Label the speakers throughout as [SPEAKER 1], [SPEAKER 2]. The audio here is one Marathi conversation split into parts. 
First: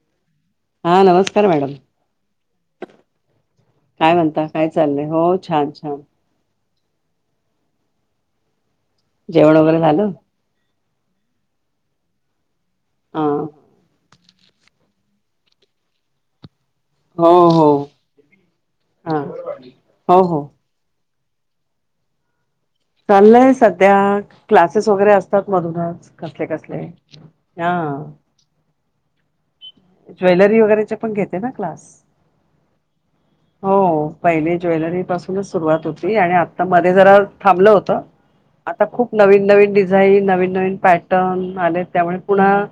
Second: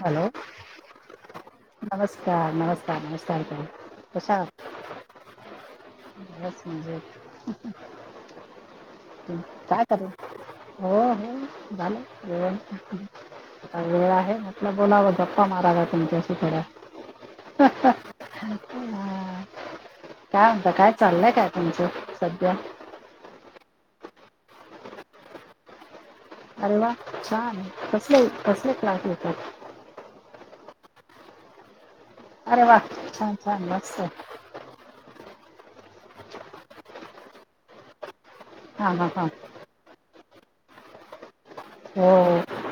[SPEAKER 1] हॅलो
[SPEAKER 2] हा नमस्कार मॅडम
[SPEAKER 1] नमस्कार नमस्कार नमस्कार कशा आहात?
[SPEAKER 2] हा.
[SPEAKER 1] म्हणजे.
[SPEAKER 2] जेवण वगैरे
[SPEAKER 1] काय
[SPEAKER 2] झालं
[SPEAKER 1] करता. हो, हो झा हो म
[SPEAKER 2] हा
[SPEAKER 1] वेळ आहे? आपण बोलाव गप्पा माराव्या तुमच्याशी थोड्या.
[SPEAKER 2] हो हो
[SPEAKER 1] हह
[SPEAKER 2] हा हो हो
[SPEAKER 1] हाह हा काय? काय चाललंय काय तुमचं सध्या?
[SPEAKER 2] चाललंय सध्या क्लासेस वगैरे असतात मधूनच. कसले
[SPEAKER 1] अरे
[SPEAKER 2] कसले
[SPEAKER 1] वा छान
[SPEAKER 2] हा
[SPEAKER 1] कसले कसले क्लास येतात?
[SPEAKER 2] ज्वेलरी वगैरेचे पण घेते ना क्लास.
[SPEAKER 1] अरे वा छान छान
[SPEAKER 2] हो
[SPEAKER 1] मस्त.
[SPEAKER 2] पहिले ज्वेलरी सुरुवात होती. आणि आता मध्ये जरा थांबलं होत. आता
[SPEAKER 1] हां हां
[SPEAKER 2] खूप
[SPEAKER 1] हां
[SPEAKER 2] नवीन नवीन डिझाईन नवी नवीन नवीन पॅटर्न. आले त्यामुळे
[SPEAKER 1] हो
[SPEAKER 2] पुन्हा-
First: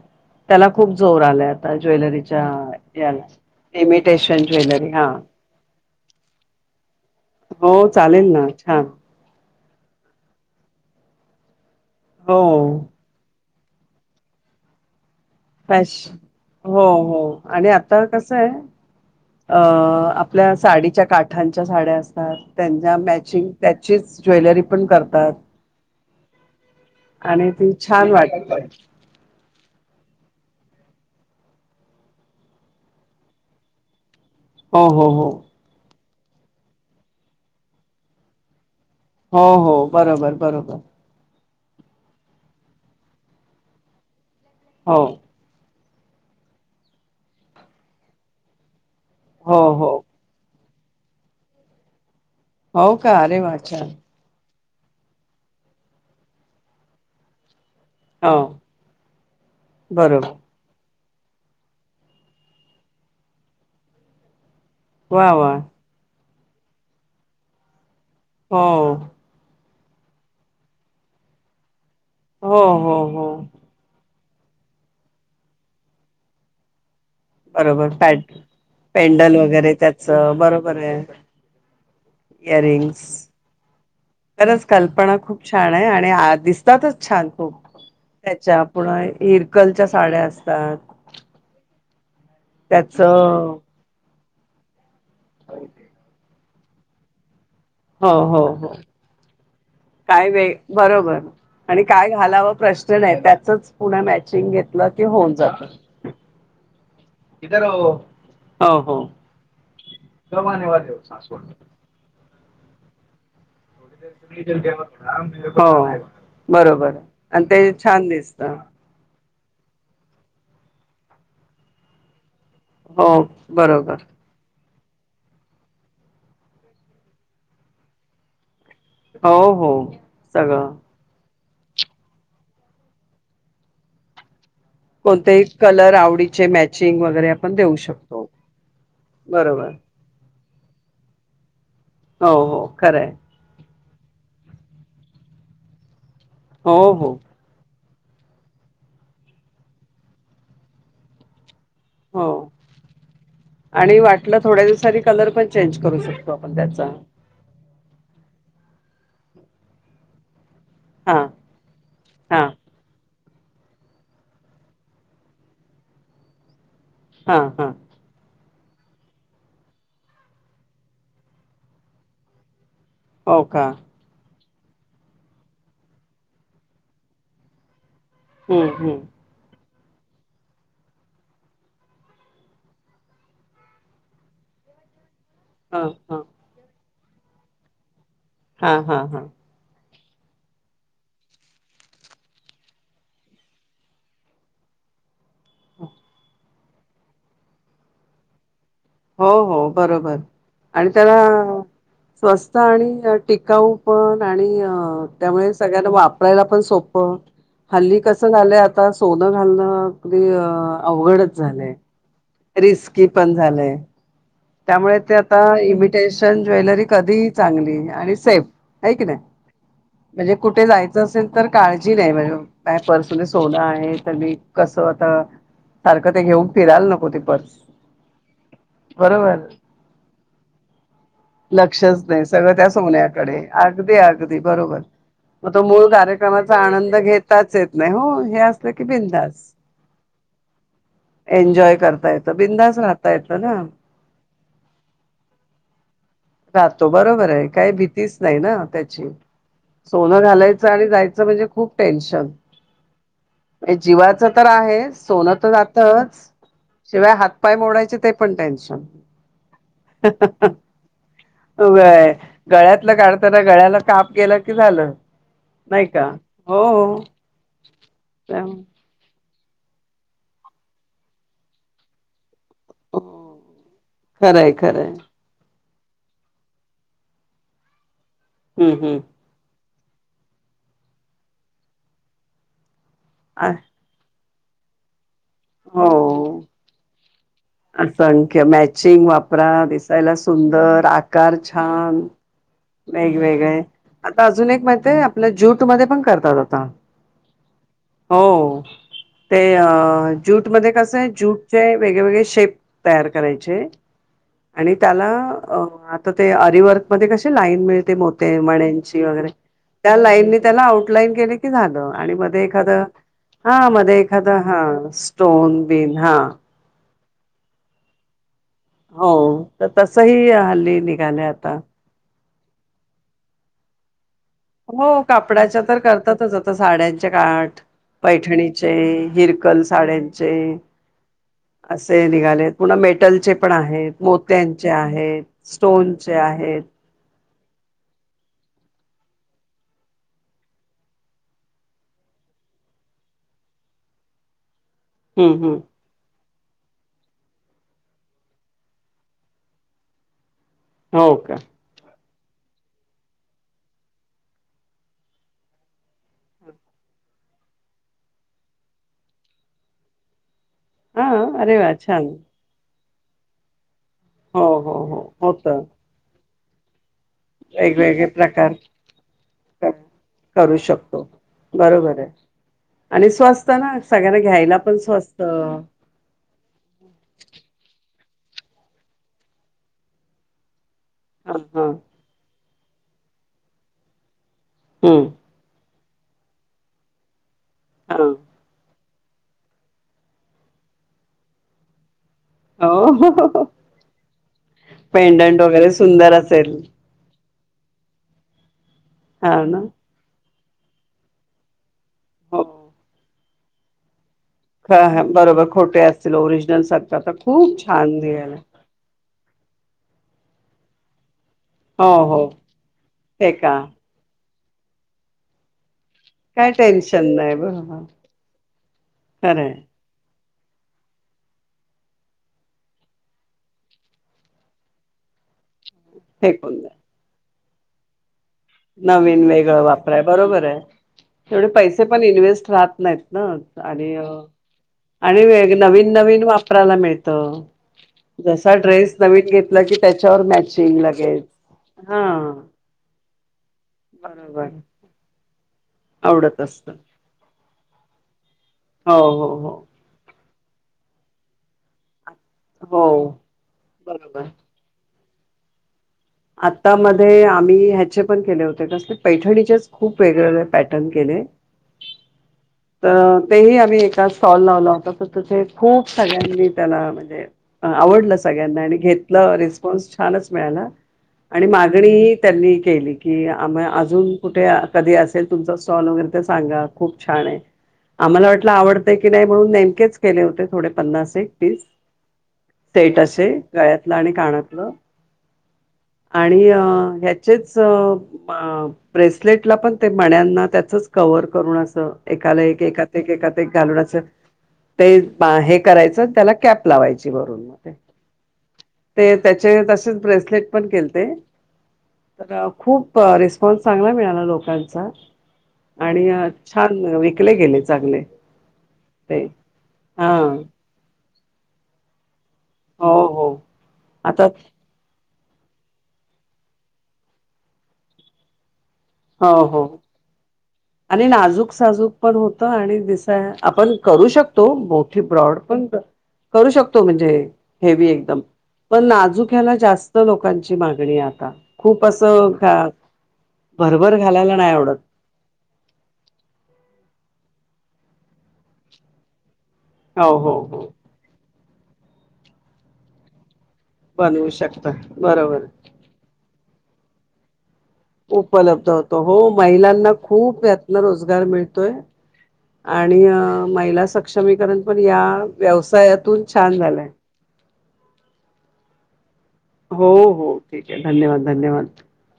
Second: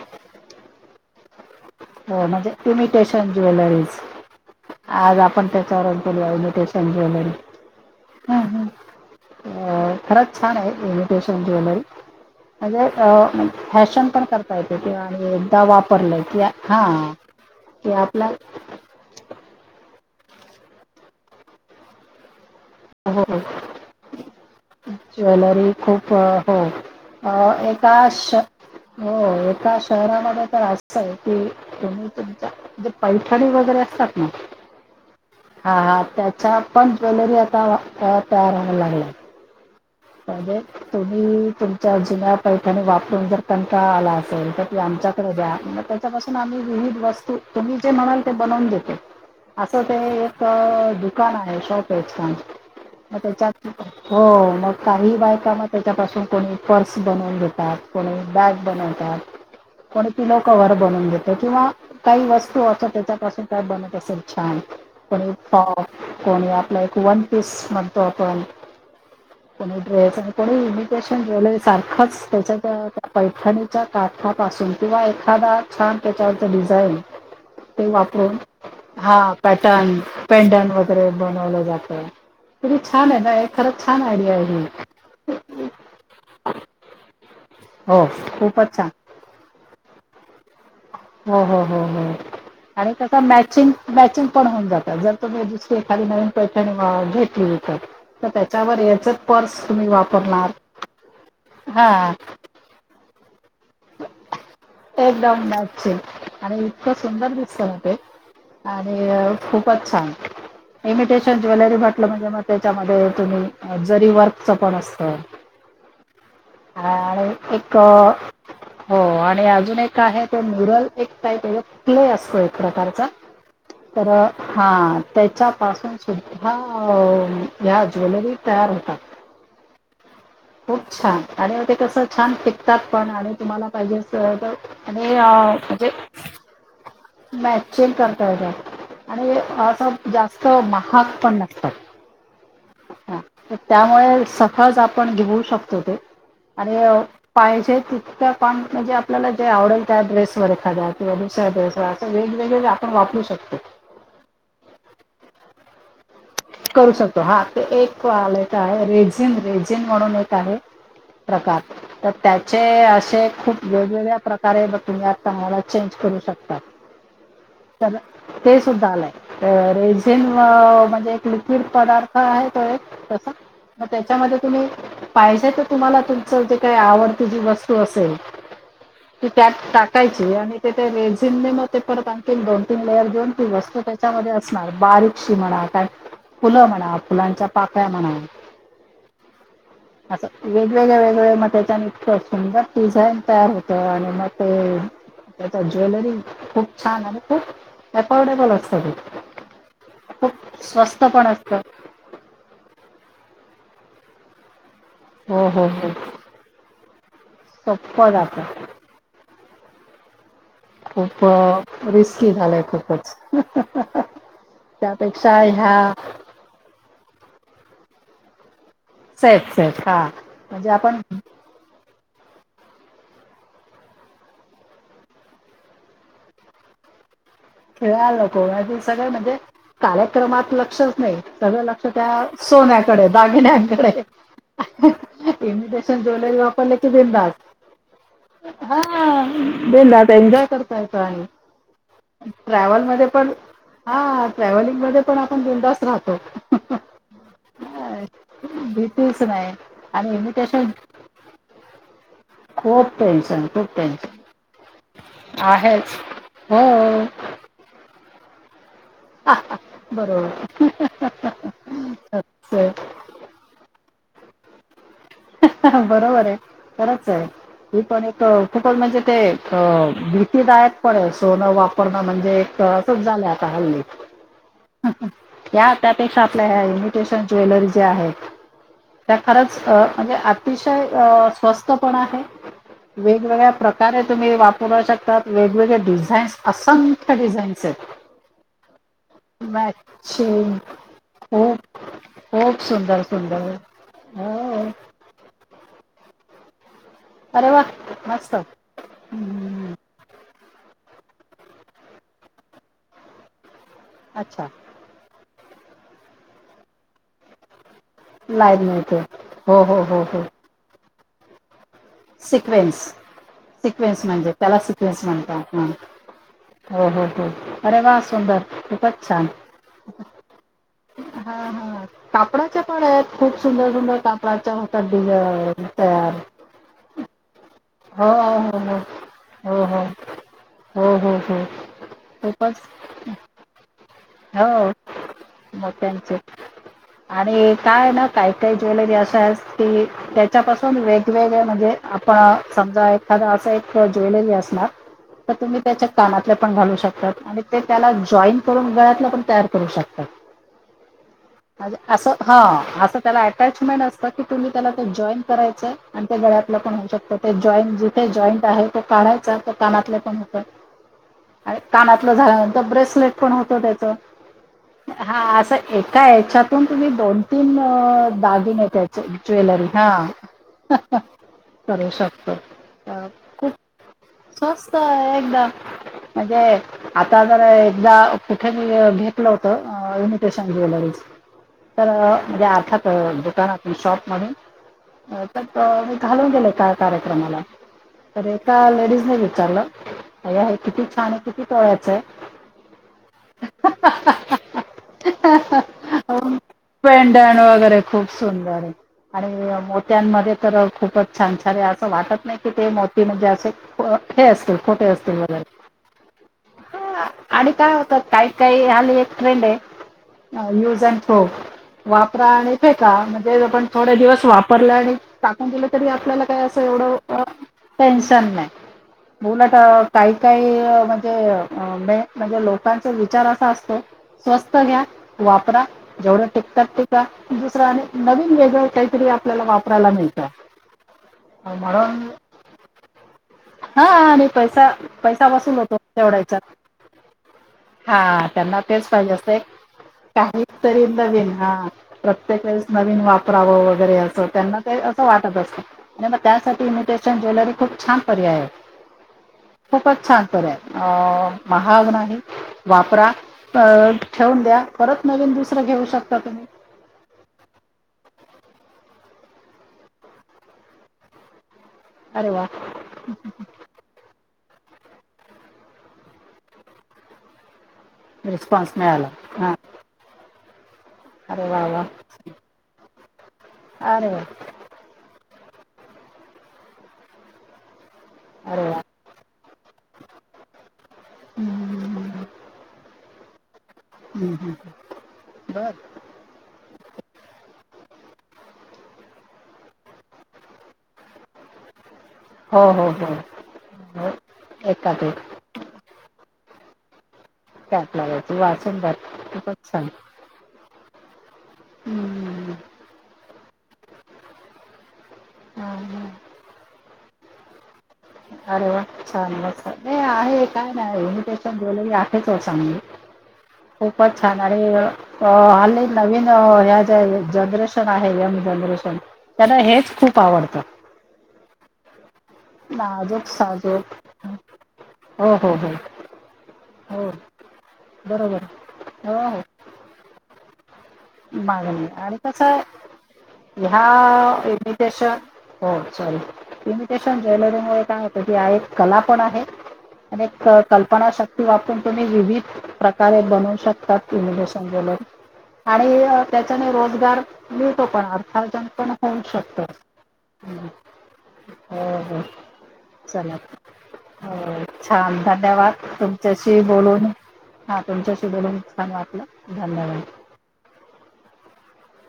[SPEAKER 2] त्याला खूप जोर आलाय? आता
[SPEAKER 1] हो..
[SPEAKER 2] ज्वेलरीच्या
[SPEAKER 1] म्हणजे
[SPEAKER 2] याला
[SPEAKER 1] इमिटेशन ज्वेलरीज.
[SPEAKER 2] इमिटेशन ज्वेलरी हा
[SPEAKER 1] आज आपण त्याच्यावरून बोलूया इमिटेशन ज्वेलरी.
[SPEAKER 2] हो चालेल ना छान
[SPEAKER 1] अ.. खरच छान आहे. Imitation jewellery.
[SPEAKER 2] हो
[SPEAKER 1] अग अ.. फॅशन पण करता येते ते एकदा
[SPEAKER 2] फॅश
[SPEAKER 1] वापरलय त्या
[SPEAKER 2] हो.. हो.. आणि आता कसये? अ.. आपल्या साडीच्या काठाच्या साड्या असतात. त्यांना
[SPEAKER 1] हो, हो.
[SPEAKER 2] मॅचिंग त्याचीच ज्वेलरी पण करतात
[SPEAKER 1] ज्वेलरी खूप हो..
[SPEAKER 2] आणि ती
[SPEAKER 1] एका
[SPEAKER 2] छान
[SPEAKER 1] श..
[SPEAKER 2] वाटते
[SPEAKER 1] हो एका शहरामध्ये तर असतय की.. तुम्ही तुमच्या पैठणी वगैरे असतात.
[SPEAKER 2] हो हो हो
[SPEAKER 1] हा.. त्याच्या पण ज्वेलरी आता तयार
[SPEAKER 2] हो.. हो.. बरोबर
[SPEAKER 1] अग
[SPEAKER 2] बरोबर
[SPEAKER 1] तुम्ही तुमच्या जुन्या पैठणी वापरून.. जर कंटाळा आला तर
[SPEAKER 2] हो
[SPEAKER 1] आमच्याकडे द्या. त्यातून आम्ही विविध वस्तू.. तुम्ही जे म्हणाल ते बनवून देतो.
[SPEAKER 2] हो
[SPEAKER 1] अस
[SPEAKER 2] हो
[SPEAKER 1] ते एक दुकान आहे. शॉपये छान.
[SPEAKER 2] हो का अरे वा छान
[SPEAKER 1] हो.. मग. काही बायकांना.. त्याच्यापासून कोणी पर्स बनवून देतात. कोणी
[SPEAKER 2] हो
[SPEAKER 1] बॅग बनवतात. कोणी
[SPEAKER 2] बरोबर
[SPEAKER 1] पिलो कवर बनवून देत. किंवा काही वस्तू असं त्याच्यापासून काय बनत असेल छान?
[SPEAKER 2] वा
[SPEAKER 1] कोणी
[SPEAKER 2] वा
[SPEAKER 1] कोणी.. आपल एक वन पीस म्ह
[SPEAKER 2] हो
[SPEAKER 1] [unintelligible] कोणी ड्रेस आणि कोणी इमिटेशन ज्वेलरी सारख खरच त्याच्या
[SPEAKER 2] हो हो
[SPEAKER 1] त्या
[SPEAKER 2] हो
[SPEAKER 1] पैठाणीच्या का ह्या पासून किंवा एखादा छान त्याच्यावरचा डिझाइन ते
[SPEAKER 2] बरोबर पॅट
[SPEAKER 1] वापरून हा
[SPEAKER 2] पेंडल वगैरे
[SPEAKER 1] पॅटन
[SPEAKER 2] त्याच
[SPEAKER 1] पेंडन
[SPEAKER 2] बरोबर आहे
[SPEAKER 1] वगैरे बनवलं जात. किती छानये
[SPEAKER 2] इयरिंग्स
[SPEAKER 1] ना? खरच छान आहे
[SPEAKER 2] खरंच
[SPEAKER 1] ही
[SPEAKER 2] कल्पना खूप छान आहे आणि दिसतातच छान ख
[SPEAKER 1] हो
[SPEAKER 2] त्याच्या
[SPEAKER 1] खूपच
[SPEAKER 2] पुन
[SPEAKER 1] छान
[SPEAKER 2] इरकलच्या साड्या असतात
[SPEAKER 1] हम् हम् हम् हम् आणि तस
[SPEAKER 2] त्याचं
[SPEAKER 1] मॅचिंग मॅचिंग पण होऊन जात जर तुम्ही दुसरी एखादी नवीन पैठण घेतली विकत
[SPEAKER 2] हो
[SPEAKER 1] तर
[SPEAKER 2] हो हो
[SPEAKER 1] त्याच्यावर याचं पर्स तुम्ही
[SPEAKER 2] काय
[SPEAKER 1] वापरणार
[SPEAKER 2] वेळ बरोबर आणि काय घालाव प्रश्न नाही त्यात जातं.
[SPEAKER 1] एकडनॅच आणि इतकं सुंदर दिसत हो ते
[SPEAKER 2] हो, हो.
[SPEAKER 1] आणि खूपच छग इमिटेशन ज्वेलरी म्हटलं म्हणजे म त्याच्यामध्ये तुम्ही जरी वर्कचं पण असतं
[SPEAKER 2] हो बरोबर आणि ते छान दिसत
[SPEAKER 1] हो आणि आ अून एक काय आहे ते मुरल एक का क्ले असतोय
[SPEAKER 2] हो बरोबर
[SPEAKER 1] हा त्याच्यापासून सुद्धा ह्या ज्वेलरी तयार होतात
[SPEAKER 2] हो हो सगळं
[SPEAKER 1] खूप छान आणि ते कसं छान पिकतात पण आणि तुम्हाला पाहिजे अस तर आणि अ,
[SPEAKER 2] कोणतेही
[SPEAKER 1] म्हणजे
[SPEAKER 2] कलर आवडीचे मॅचिंग वगैरे आपण देऊ
[SPEAKER 1] मॅचिंग
[SPEAKER 2] शकतो
[SPEAKER 1] करता येतात आणि
[SPEAKER 2] बरोबर
[SPEAKER 1] असं जास्त महाग पण नसतात
[SPEAKER 2] हो हो खरंय
[SPEAKER 1] हा तर त्यामुळे सखळज आपण घेऊ शकतो ते
[SPEAKER 2] हो
[SPEAKER 1] आणि
[SPEAKER 2] हो
[SPEAKER 1] पायाचे त म्हणजे आपल्याला जे आवडेल त्या ड्रेस वर एखाद्यात वुश्या ड्रेस
[SPEAKER 2] हो आणि वाटलं थोड्या दिवसांनी कलर पण चेंज करू शकतो आपण त्याचा
[SPEAKER 1] करू शकतो हा एक आलंय का आहे रेजिन रेजिन म्हणून एक आहे
[SPEAKER 2] हा
[SPEAKER 1] प्रकार तर
[SPEAKER 2] हा
[SPEAKER 1] त्याचे असे खूप वेगवेगळ्या प्रकारे बघ तुम्ही आताम्हाला चेंज करू शकता
[SPEAKER 2] हा हा
[SPEAKER 1] चला ते सुद्धा आलंय रेझिन म्हणजे लिक्विड पदार्थ आहे तो एक...... तस
[SPEAKER 2] हो का
[SPEAKER 1] मग त्याच्यामध्ये......................... तुम्ही पाहिजे तर तुम्हाला तुमचं जे काही आवडती जी वस्तू असेल
[SPEAKER 2] हम्म हम्म
[SPEAKER 1] ते त्यात टाक. टाकायची आणि तेथ रेझिलने मग ते परत आणखी दोन तीन लेयर देवून ती वस्तू त्याच्यामध्ये असणार बारीक चि म्हणा
[SPEAKER 2] हा
[SPEAKER 1] काय
[SPEAKER 2] हा
[SPEAKER 1] फुलं म्हणा फुलांच्या पाकळ्या म्हणा.
[SPEAKER 2] हा- हा -हा.
[SPEAKER 1] अस वेगवेगळे वेगळे मग त्याच्यान इतकं सुंदर डिझाईन तयार होत आणि मग ते आता ज्वेलरी खूप छान आहे खुप एफॉर्डेबलच
[SPEAKER 2] हो हो बरोबर आणि?
[SPEAKER 1] स्वस्त पण असतं
[SPEAKER 2] स्वस्त आणि टिकतात. काऊ पण आणि अ
[SPEAKER 1] हो
[SPEAKER 2] त्यामुळे
[SPEAKER 1] हो हो
[SPEAKER 2] सगळ्यांना वापरायला पण सोप हल्ली
[SPEAKER 1] सोपं
[SPEAKER 2] कसं
[SPEAKER 1] जातं
[SPEAKER 2] झालंय सोनं नाणं गल [unintelligible] अवघडच झालंय
[SPEAKER 1] झाले
[SPEAKER 2] रिस्की
[SPEAKER 1] खूपच.
[SPEAKER 2] पण झालंय त्यामुळे ते
[SPEAKER 1] त्यापेक्षा
[SPEAKER 2] आता
[SPEAKER 1] ह्या
[SPEAKER 2] इमिटेशन ज्वेलरी कधीही चांगली. आणि सेफ. आहे की नाही
[SPEAKER 1] सेफ सेफ हा
[SPEAKER 2] म्हणजे कुठे जायचं असेल तर काळजी जी नाही म्हणून पर्स मध्ये सोनं आहे तर मी कसं आता सारखं ते घेऊन फिरायला नको ते पर्स
[SPEAKER 1] खेळालकजे [unintelligible] सगळ म्हणजे
[SPEAKER 2] बरोबर
[SPEAKER 1] कार्यक्रमात लक्षच नाही. सगळ लक्षात
[SPEAKER 2] लक्षच नाही
[SPEAKER 1] त्या
[SPEAKER 2] सगळं त्या
[SPEAKER 1] सोन्याकडे दागिण्यानंकडे
[SPEAKER 2] अगदी अगदी बरोबर मग तो मूळ
[SPEAKER 1] इमिटेशन ज्वेलरी
[SPEAKER 2] कार्यक्रमाचा
[SPEAKER 1] वापरले की
[SPEAKER 2] आनंद घेताच येत नाही हो हे
[SPEAKER 1] बिंधास्त
[SPEAKER 2] असलं
[SPEAKER 1] हा
[SPEAKER 2] की बिंदास
[SPEAKER 1] बिंधास्त एन्जॉय करता येत आणि.
[SPEAKER 2] एन्जॉय करता येतं बिंदास
[SPEAKER 1] ट्रॅव्हल मध्ये
[SPEAKER 2] राहता
[SPEAKER 1] पण
[SPEAKER 2] येतं ना
[SPEAKER 1] हा ट्रॅव्हलिंग मध्ये पण आपण बिनधास्त राहतो.
[SPEAKER 2] राहतो बरोबर आहे काही
[SPEAKER 1] अ,
[SPEAKER 2] भीतीच नाही ना त्याची.
[SPEAKER 1] भीतीच नाही आणि
[SPEAKER 2] सोनं
[SPEAKER 1] इमिटेशन
[SPEAKER 2] घालायचं आणि जायचं म्हणजे खूप टेन्शन.
[SPEAKER 1] खूप टेन्शन खूप टेन्शन
[SPEAKER 2] जीवाच तर आहे सोन तर
[SPEAKER 1] आहेच
[SPEAKER 2] जातच
[SPEAKER 1] हो
[SPEAKER 2] शिवाय हात पाय मोडायचे ते पण टेन्शन
[SPEAKER 1] बरोबर.
[SPEAKER 2] होय गळ्यातलं काढताना गळ्याला काप केलं झालं? नाही का
[SPEAKER 1] बरोबर आहे
[SPEAKER 2] हो
[SPEAKER 1] खरंच आहे ती पण एक खूपच म्हणजे ते अ भीतीदायक पण आहे सोनं वापरणं म्हणजे? तर असंच
[SPEAKER 2] हो
[SPEAKER 1] झालंय आता हल्ली.
[SPEAKER 2] खरंय खरंय
[SPEAKER 1] या त्यापेक्षा आपल्या ह्या इमिटेशन ज्वेलरी जे आहेत
[SPEAKER 2] हम्म
[SPEAKER 1] त्या
[SPEAKER 2] हम्म
[SPEAKER 1] खरंच अ म्हणजे अतिशय स्वस्त पण आहे वेगवेगळ्या प्रकारे तुम्ही वापरू शकताात वेगवेगळे डिझान्स
[SPEAKER 2] हो
[SPEAKER 1] असंत
[SPEAKER 2] असंख्य मॅचिंग वापरा दिसायला
[SPEAKER 1] मच्छी
[SPEAKER 2] सुंदर आकार
[SPEAKER 1] खूप
[SPEAKER 2] छान
[SPEAKER 1] खूप सुंदर सुंदर
[SPEAKER 2] वेगवेगळे आता अजून एक
[SPEAKER 1] हो
[SPEAKER 2] माहिितय आप ज्यूट्यूब मध्ये पण करतात आता
[SPEAKER 1] अरे वा मस्त
[SPEAKER 2] हो ते अ
[SPEAKER 1] हम्म.
[SPEAKER 2] ज्यूट मध्ये कस आहे ज्यूटचे वेगळेवेेगळे शेप तयार करायचे
[SPEAKER 1] अच्छा
[SPEAKER 2] आणि त्याला आता ते अरवर्क मध्ये क ल लाईन मिळेल मोती
[SPEAKER 1] लाईन मिळते
[SPEAKER 2] मन्यांची वैगरे
[SPEAKER 1] हो हो
[SPEAKER 2] त्या
[SPEAKER 1] हो हो
[SPEAKER 2] लाईन त्याला आऊट लाईन केले की झाल आणि मध्ये एखाद
[SPEAKER 1] सिक्वेन्स
[SPEAKER 2] हा मध्ये
[SPEAKER 1] सिक्वेन्स
[SPEAKER 2] एखाद
[SPEAKER 1] म्हणजे त्याला
[SPEAKER 2] हा
[SPEAKER 1] सिक्वेन्स म्हणतात
[SPEAKER 2] स्टोन
[SPEAKER 1] हां
[SPEAKER 2] बिन हा
[SPEAKER 1] हो हो हो अरे वा सुंदर खूपच
[SPEAKER 2] हो
[SPEAKER 1] छान
[SPEAKER 2] तर तसही हल्ली निघाले आता
[SPEAKER 1] कापडाचे पण आहेत खूप सुंदर सुंदर काम
[SPEAKER 2] हो कापडाच्या तर करतातच आता साड्यांच्या च्या काठ
[SPEAKER 1] हो
[SPEAKER 2] पैठणीचे,
[SPEAKER 1] हो
[SPEAKER 2] इरकल
[SPEAKER 1] हो हो हो
[SPEAKER 2] साड्यांचे
[SPEAKER 1] हो हो हो
[SPEAKER 2] असे निघालेत
[SPEAKER 1] खूपच
[SPEAKER 2] पुन्हा मेटलचे पण आहेत
[SPEAKER 1] हो
[SPEAKER 2] मोत्यांचे आहेत स्टोनचे
[SPEAKER 1] मोत्यांचे
[SPEAKER 2] आहेत
[SPEAKER 1] आणि काय ना काही काही ज्वेलरी अशा आहे की त्याच्यापासून वेगवेगळे म्हणजे आपण समजा एखादां असं एक ज्वेलरी असणार तर
[SPEAKER 2] हम्म
[SPEAKER 1] तुम्ही
[SPEAKER 2] हम्म
[SPEAKER 1] त्याच्या कामात ण घालू शकतात आणि ते त्याला जॉईन करून गळत आपण तयार करू शकत
[SPEAKER 2] हो का
[SPEAKER 1] हा असं त्याला अटॅचमेंट असतं की तुम्ही त्याला त जॉईन करायचंय आणि त्या गळ्यातलं पण होऊ शकतं ते जॉईन जिथे जॉईंट आहे तो काढायचा कानातले पण
[SPEAKER 2] हा
[SPEAKER 1] होतकत
[SPEAKER 2] अरे
[SPEAKER 1] आणि
[SPEAKER 2] वा छान
[SPEAKER 1] कानातलं झाल्यानंतर ब्रेस पण होत त्या
[SPEAKER 2] हो हो हो
[SPEAKER 1] हा
[SPEAKER 2] होत
[SPEAKER 1] असं एका याच्यात [unintelligible] दोन तीन
[SPEAKER 2] वेगवेगळे प्रकार
[SPEAKER 1] दागिने त्याचे ज्वेलरी
[SPEAKER 2] क-
[SPEAKER 1] हा
[SPEAKER 2] करू शकतो
[SPEAKER 1] करू
[SPEAKER 2] बरोबर आहे
[SPEAKER 1] शकतो
[SPEAKER 2] आणि स्वस्त
[SPEAKER 1] खूप
[SPEAKER 2] ना सगळ्यांना घ्यायला
[SPEAKER 1] स्वस्त
[SPEAKER 2] पण
[SPEAKER 1] एकदम
[SPEAKER 2] हा
[SPEAKER 1] म्हणजे आता जर एकदा त्यामुळं घेत नव्हत इमिटेशन ज्वेलरी
[SPEAKER 2] हा
[SPEAKER 1] तर जे त्यात दुकानातुन शॉप मधून
[SPEAKER 2] हम्म
[SPEAKER 1] [unintelligible] घालून गेलं का कार्यक्रमाला
[SPEAKER 2] हा
[SPEAKER 1] तर एका लेडीज नि विचारलं अय्या हे किती छान आहे किती तोळ्याचय?
[SPEAKER 2] हो पेनडंट वगैरे सुंदर असेल
[SPEAKER 1] डण वगैरे खूप सुंदर आहे आणि
[SPEAKER 2] हा ना
[SPEAKER 1] मोत्यांमध्ये तर खूपच छान छान अस वाटत नाही की ते मोती म्हणजे शवा
[SPEAKER 2] हाा बरोबर खोटे असतील ओरिजनल सारख
[SPEAKER 1] हा
[SPEAKER 2] आता
[SPEAKER 1] आणि
[SPEAKER 2] खूप
[SPEAKER 1] काय
[SPEAKER 2] छान
[SPEAKER 1] होतं काही
[SPEAKER 2] दिलेलं
[SPEAKER 1] काही आली एक ट्रेंड आहे ह युज हो
[SPEAKER 2] हो
[SPEAKER 1] वापरा
[SPEAKER 2] हो
[SPEAKER 1] आणि फे का
[SPEAKER 2] ते
[SPEAKER 1] म्हणजे
[SPEAKER 2] का
[SPEAKER 1] आपण थोडे दिवस वाप रला [unintelligible] आणि टकण [unintelligible] दिलं त आपल्याला का
[SPEAKER 2] काय
[SPEAKER 1] अस एवढ
[SPEAKER 2] टेन्शन नाही बरोबर
[SPEAKER 1] टेनशन नाही
[SPEAKER 2] खरं
[SPEAKER 1] ब
[SPEAKER 2] आहे
[SPEAKER 1] का काही म्हणजे बक म्हणजे लोक लोकां [unintelligible] विचार असा असतो स्वस्त घ्या वापरा जेवढं
[SPEAKER 2] फेकून
[SPEAKER 1] टेिकतात
[SPEAKER 2] द्या.
[SPEAKER 1] ते का दुसरा आणि नवीन वेगळं काहीतरी
[SPEAKER 2] नवीन
[SPEAKER 1] आपल्याला
[SPEAKER 2] वेगळ
[SPEAKER 1] वापरायला
[SPEAKER 2] वापराय
[SPEAKER 1] मिळतं
[SPEAKER 2] बरोबर आहे तेवढे पैसे पण
[SPEAKER 1] म्हणून
[SPEAKER 2] इन्व्हेस्ट राहत नाहीत ना
[SPEAKER 1] हा
[SPEAKER 2] आणि
[SPEAKER 1] पैसा
[SPEAKER 2] आणि
[SPEAKER 1] पैसा
[SPEAKER 2] व [unintelligible]
[SPEAKER 1] वसूल होतो
[SPEAKER 2] नवीन
[SPEAKER 1] तेवढ्या
[SPEAKER 2] नवीन
[SPEAKER 1] ह्याच्यात
[SPEAKER 2] वापरायला मिळतं
[SPEAKER 1] हा
[SPEAKER 2] जसा
[SPEAKER 1] त्यांना तेच
[SPEAKER 2] ड्रेस
[SPEAKER 1] पाहिजे
[SPEAKER 2] नवीन
[SPEAKER 1] अस
[SPEAKER 2] घेतला की त्याच्यावर
[SPEAKER 1] काही
[SPEAKER 2] मॅचिंग
[SPEAKER 1] तरी
[SPEAKER 2] लगेच
[SPEAKER 1] नवीन हा प्रत्येक वेळेस नवीन वापर राव [unintelligible] वगैरे असं
[SPEAKER 2] बरोबर
[SPEAKER 1] त्यांना ते असं वाट तर बस आणि मग
[SPEAKER 2] आवडत
[SPEAKER 1] त्यासाठी
[SPEAKER 2] असत
[SPEAKER 1] इन्वििटेशन ज्वेलरी खूप छान पर्याय
[SPEAKER 2] हो हो हो.
[SPEAKER 1] बरं हाय अ.... महाग् नाही.
[SPEAKER 2] हो
[SPEAKER 1] वापरा अ
[SPEAKER 2] बरोबर
[SPEAKER 1] ठेवून द्या परत. नवीन दुसरं घेऊ शक-
[SPEAKER 2] आता-मध्ये आम्ही ह्याचे पण केले होते कसले. पैठणीच्याच खूप वेगळ वेगळे पॅटर्न केले.
[SPEAKER 1] अरे वा
[SPEAKER 2] त अ तेही आम्ही एका- स्टॉल लावला होता तर तथे खूप सगळ्यांनी त्याला म्हणजे- आवडलं सगळ्यांना
[SPEAKER 1] रिस्पॉन्स
[SPEAKER 2] आणि
[SPEAKER 1] मिळाला
[SPEAKER 2] घेतलं
[SPEAKER 1] हा
[SPEAKER 2] रिस्पॉन्स छानचं. मिळाला. आणि
[SPEAKER 1] अरे वा वा
[SPEAKER 2] मागणी त्यांनी केली. की आ... आमया
[SPEAKER 1] अरे
[SPEAKER 2] अजून
[SPEAKER 1] वा
[SPEAKER 2] कुठे आ कधी अस. तर तुमचा स्टॉल वगैरे ते सांगा खूप छान आहे. आम्हाला वाटलं
[SPEAKER 1] अरे वा
[SPEAKER 2] आवडतंय की नाही म्हणून नेमकेच केले होते थोडे पन्नास एक तीस
[SPEAKER 1] हम्म.
[SPEAKER 2] [unintelligible] ते. गळ्यातलं आणि
[SPEAKER 1] हम्म, हम्म.
[SPEAKER 2] कानातलं.
[SPEAKER 1] बर
[SPEAKER 2] आणि अ ह्याचेच अ ब-ब्रेसलेटला पण ते मन्यांना त्याचच कव्हर करून असं. एकाला
[SPEAKER 1] हो
[SPEAKER 2] एक
[SPEAKER 1] हो
[SPEAKER 2] एकात एक
[SPEAKER 1] हो
[SPEAKER 2] एकात एक घालूनचं असं
[SPEAKER 1] हो.
[SPEAKER 2] ते
[SPEAKER 1] एकात एक
[SPEAKER 2] हे करायचं त्याला कॅप. लावायचे. [unintelligible]
[SPEAKER 1] कॅप लावायची वाचून बर
[SPEAKER 2] ते त्याचेच
[SPEAKER 1] खूपच छान
[SPEAKER 2] तसेच ब्रेसलेट. केलते. तर अ
[SPEAKER 1] हम्म.
[SPEAKER 2] खूप रिस्क. [unintelligible] चांगला मिळाला लोकांचा
[SPEAKER 1] हा, हा.
[SPEAKER 2] आणि अ छान विक ले गेलेच..
[SPEAKER 1] अरे वा! छान मस्त नाही
[SPEAKER 2] हा
[SPEAKER 1] आहे काय नाही आहे [unintelligible] बोलूया.. हेचो चांगली
[SPEAKER 2] हो हो
[SPEAKER 1] खूपच
[SPEAKER 2] आता
[SPEAKER 1] छान आहे रे... अ हली नवीन अ ह्या ज्या-जनरेशन आहे यंग जनरेशन.
[SPEAKER 2] हो
[SPEAKER 1] त्याला
[SPEAKER 2] हो
[SPEAKER 1] हेच खूप आवडतं.
[SPEAKER 2] आणि नाजूक साजूक पण होतं. आणि
[SPEAKER 1] नाजूक
[SPEAKER 2] दिसाया आपण
[SPEAKER 1] साजूक
[SPEAKER 2] करू शकतो मोठी
[SPEAKER 1] हो
[SPEAKER 2] ब्रॉड
[SPEAKER 1] हो
[SPEAKER 2] पण
[SPEAKER 1] हो
[SPEAKER 2] करू शकतो म्हणजे
[SPEAKER 1] हो
[SPEAKER 2] हेवी एकदम
[SPEAKER 1] बरोबर.
[SPEAKER 2] पण
[SPEAKER 1] हो हो
[SPEAKER 2] नाजूक्याला जास्त लोकांची माग. नाही आता खूप
[SPEAKER 1] मागणी आणि
[SPEAKER 2] असं
[SPEAKER 1] कसं
[SPEAKER 2] अ
[SPEAKER 1] आहे,
[SPEAKER 2] भरभर घालायला
[SPEAKER 1] ह्या
[SPEAKER 2] नाही आवडत.
[SPEAKER 1] इमिटेशन हो चाल इमिटेशन ज्वेलरी मु काय होतं की एक कला पण आहे
[SPEAKER 2] हो
[SPEAKER 1] अ
[SPEAKER 2] हो हो
[SPEAKER 1] कल्पना श क वा आप तुम्ही विविध प्रकारे बन
[SPEAKER 2] बनवू शकता बरोबर
[SPEAKER 1] आणि त्याच्याने रोजगार मिळतो पण अर्थार्जन
[SPEAKER 2] उपलब्ध
[SPEAKER 1] पण
[SPEAKER 2] होतो हो
[SPEAKER 1] होऊ शकतं.
[SPEAKER 2] महिलांना खूप यातन
[SPEAKER 1] हो
[SPEAKER 2] रोजगार मिळतोय
[SPEAKER 1] हो
[SPEAKER 2] आणि
[SPEAKER 1] चला
[SPEAKER 2] महिला सक्षमीकरण
[SPEAKER 1] हो
[SPEAKER 2] पण या
[SPEAKER 1] छान धन्यवाद
[SPEAKER 2] व्यवसायातून छान
[SPEAKER 1] तुमच्याशी
[SPEAKER 2] झालंय
[SPEAKER 1] बोलून हा तुमच्या शबेदान वाटलं
[SPEAKER 2] हो
[SPEAKER 1] धन्यवाद
[SPEAKER 2] हो ठीक धन्यवाद धन्यवाद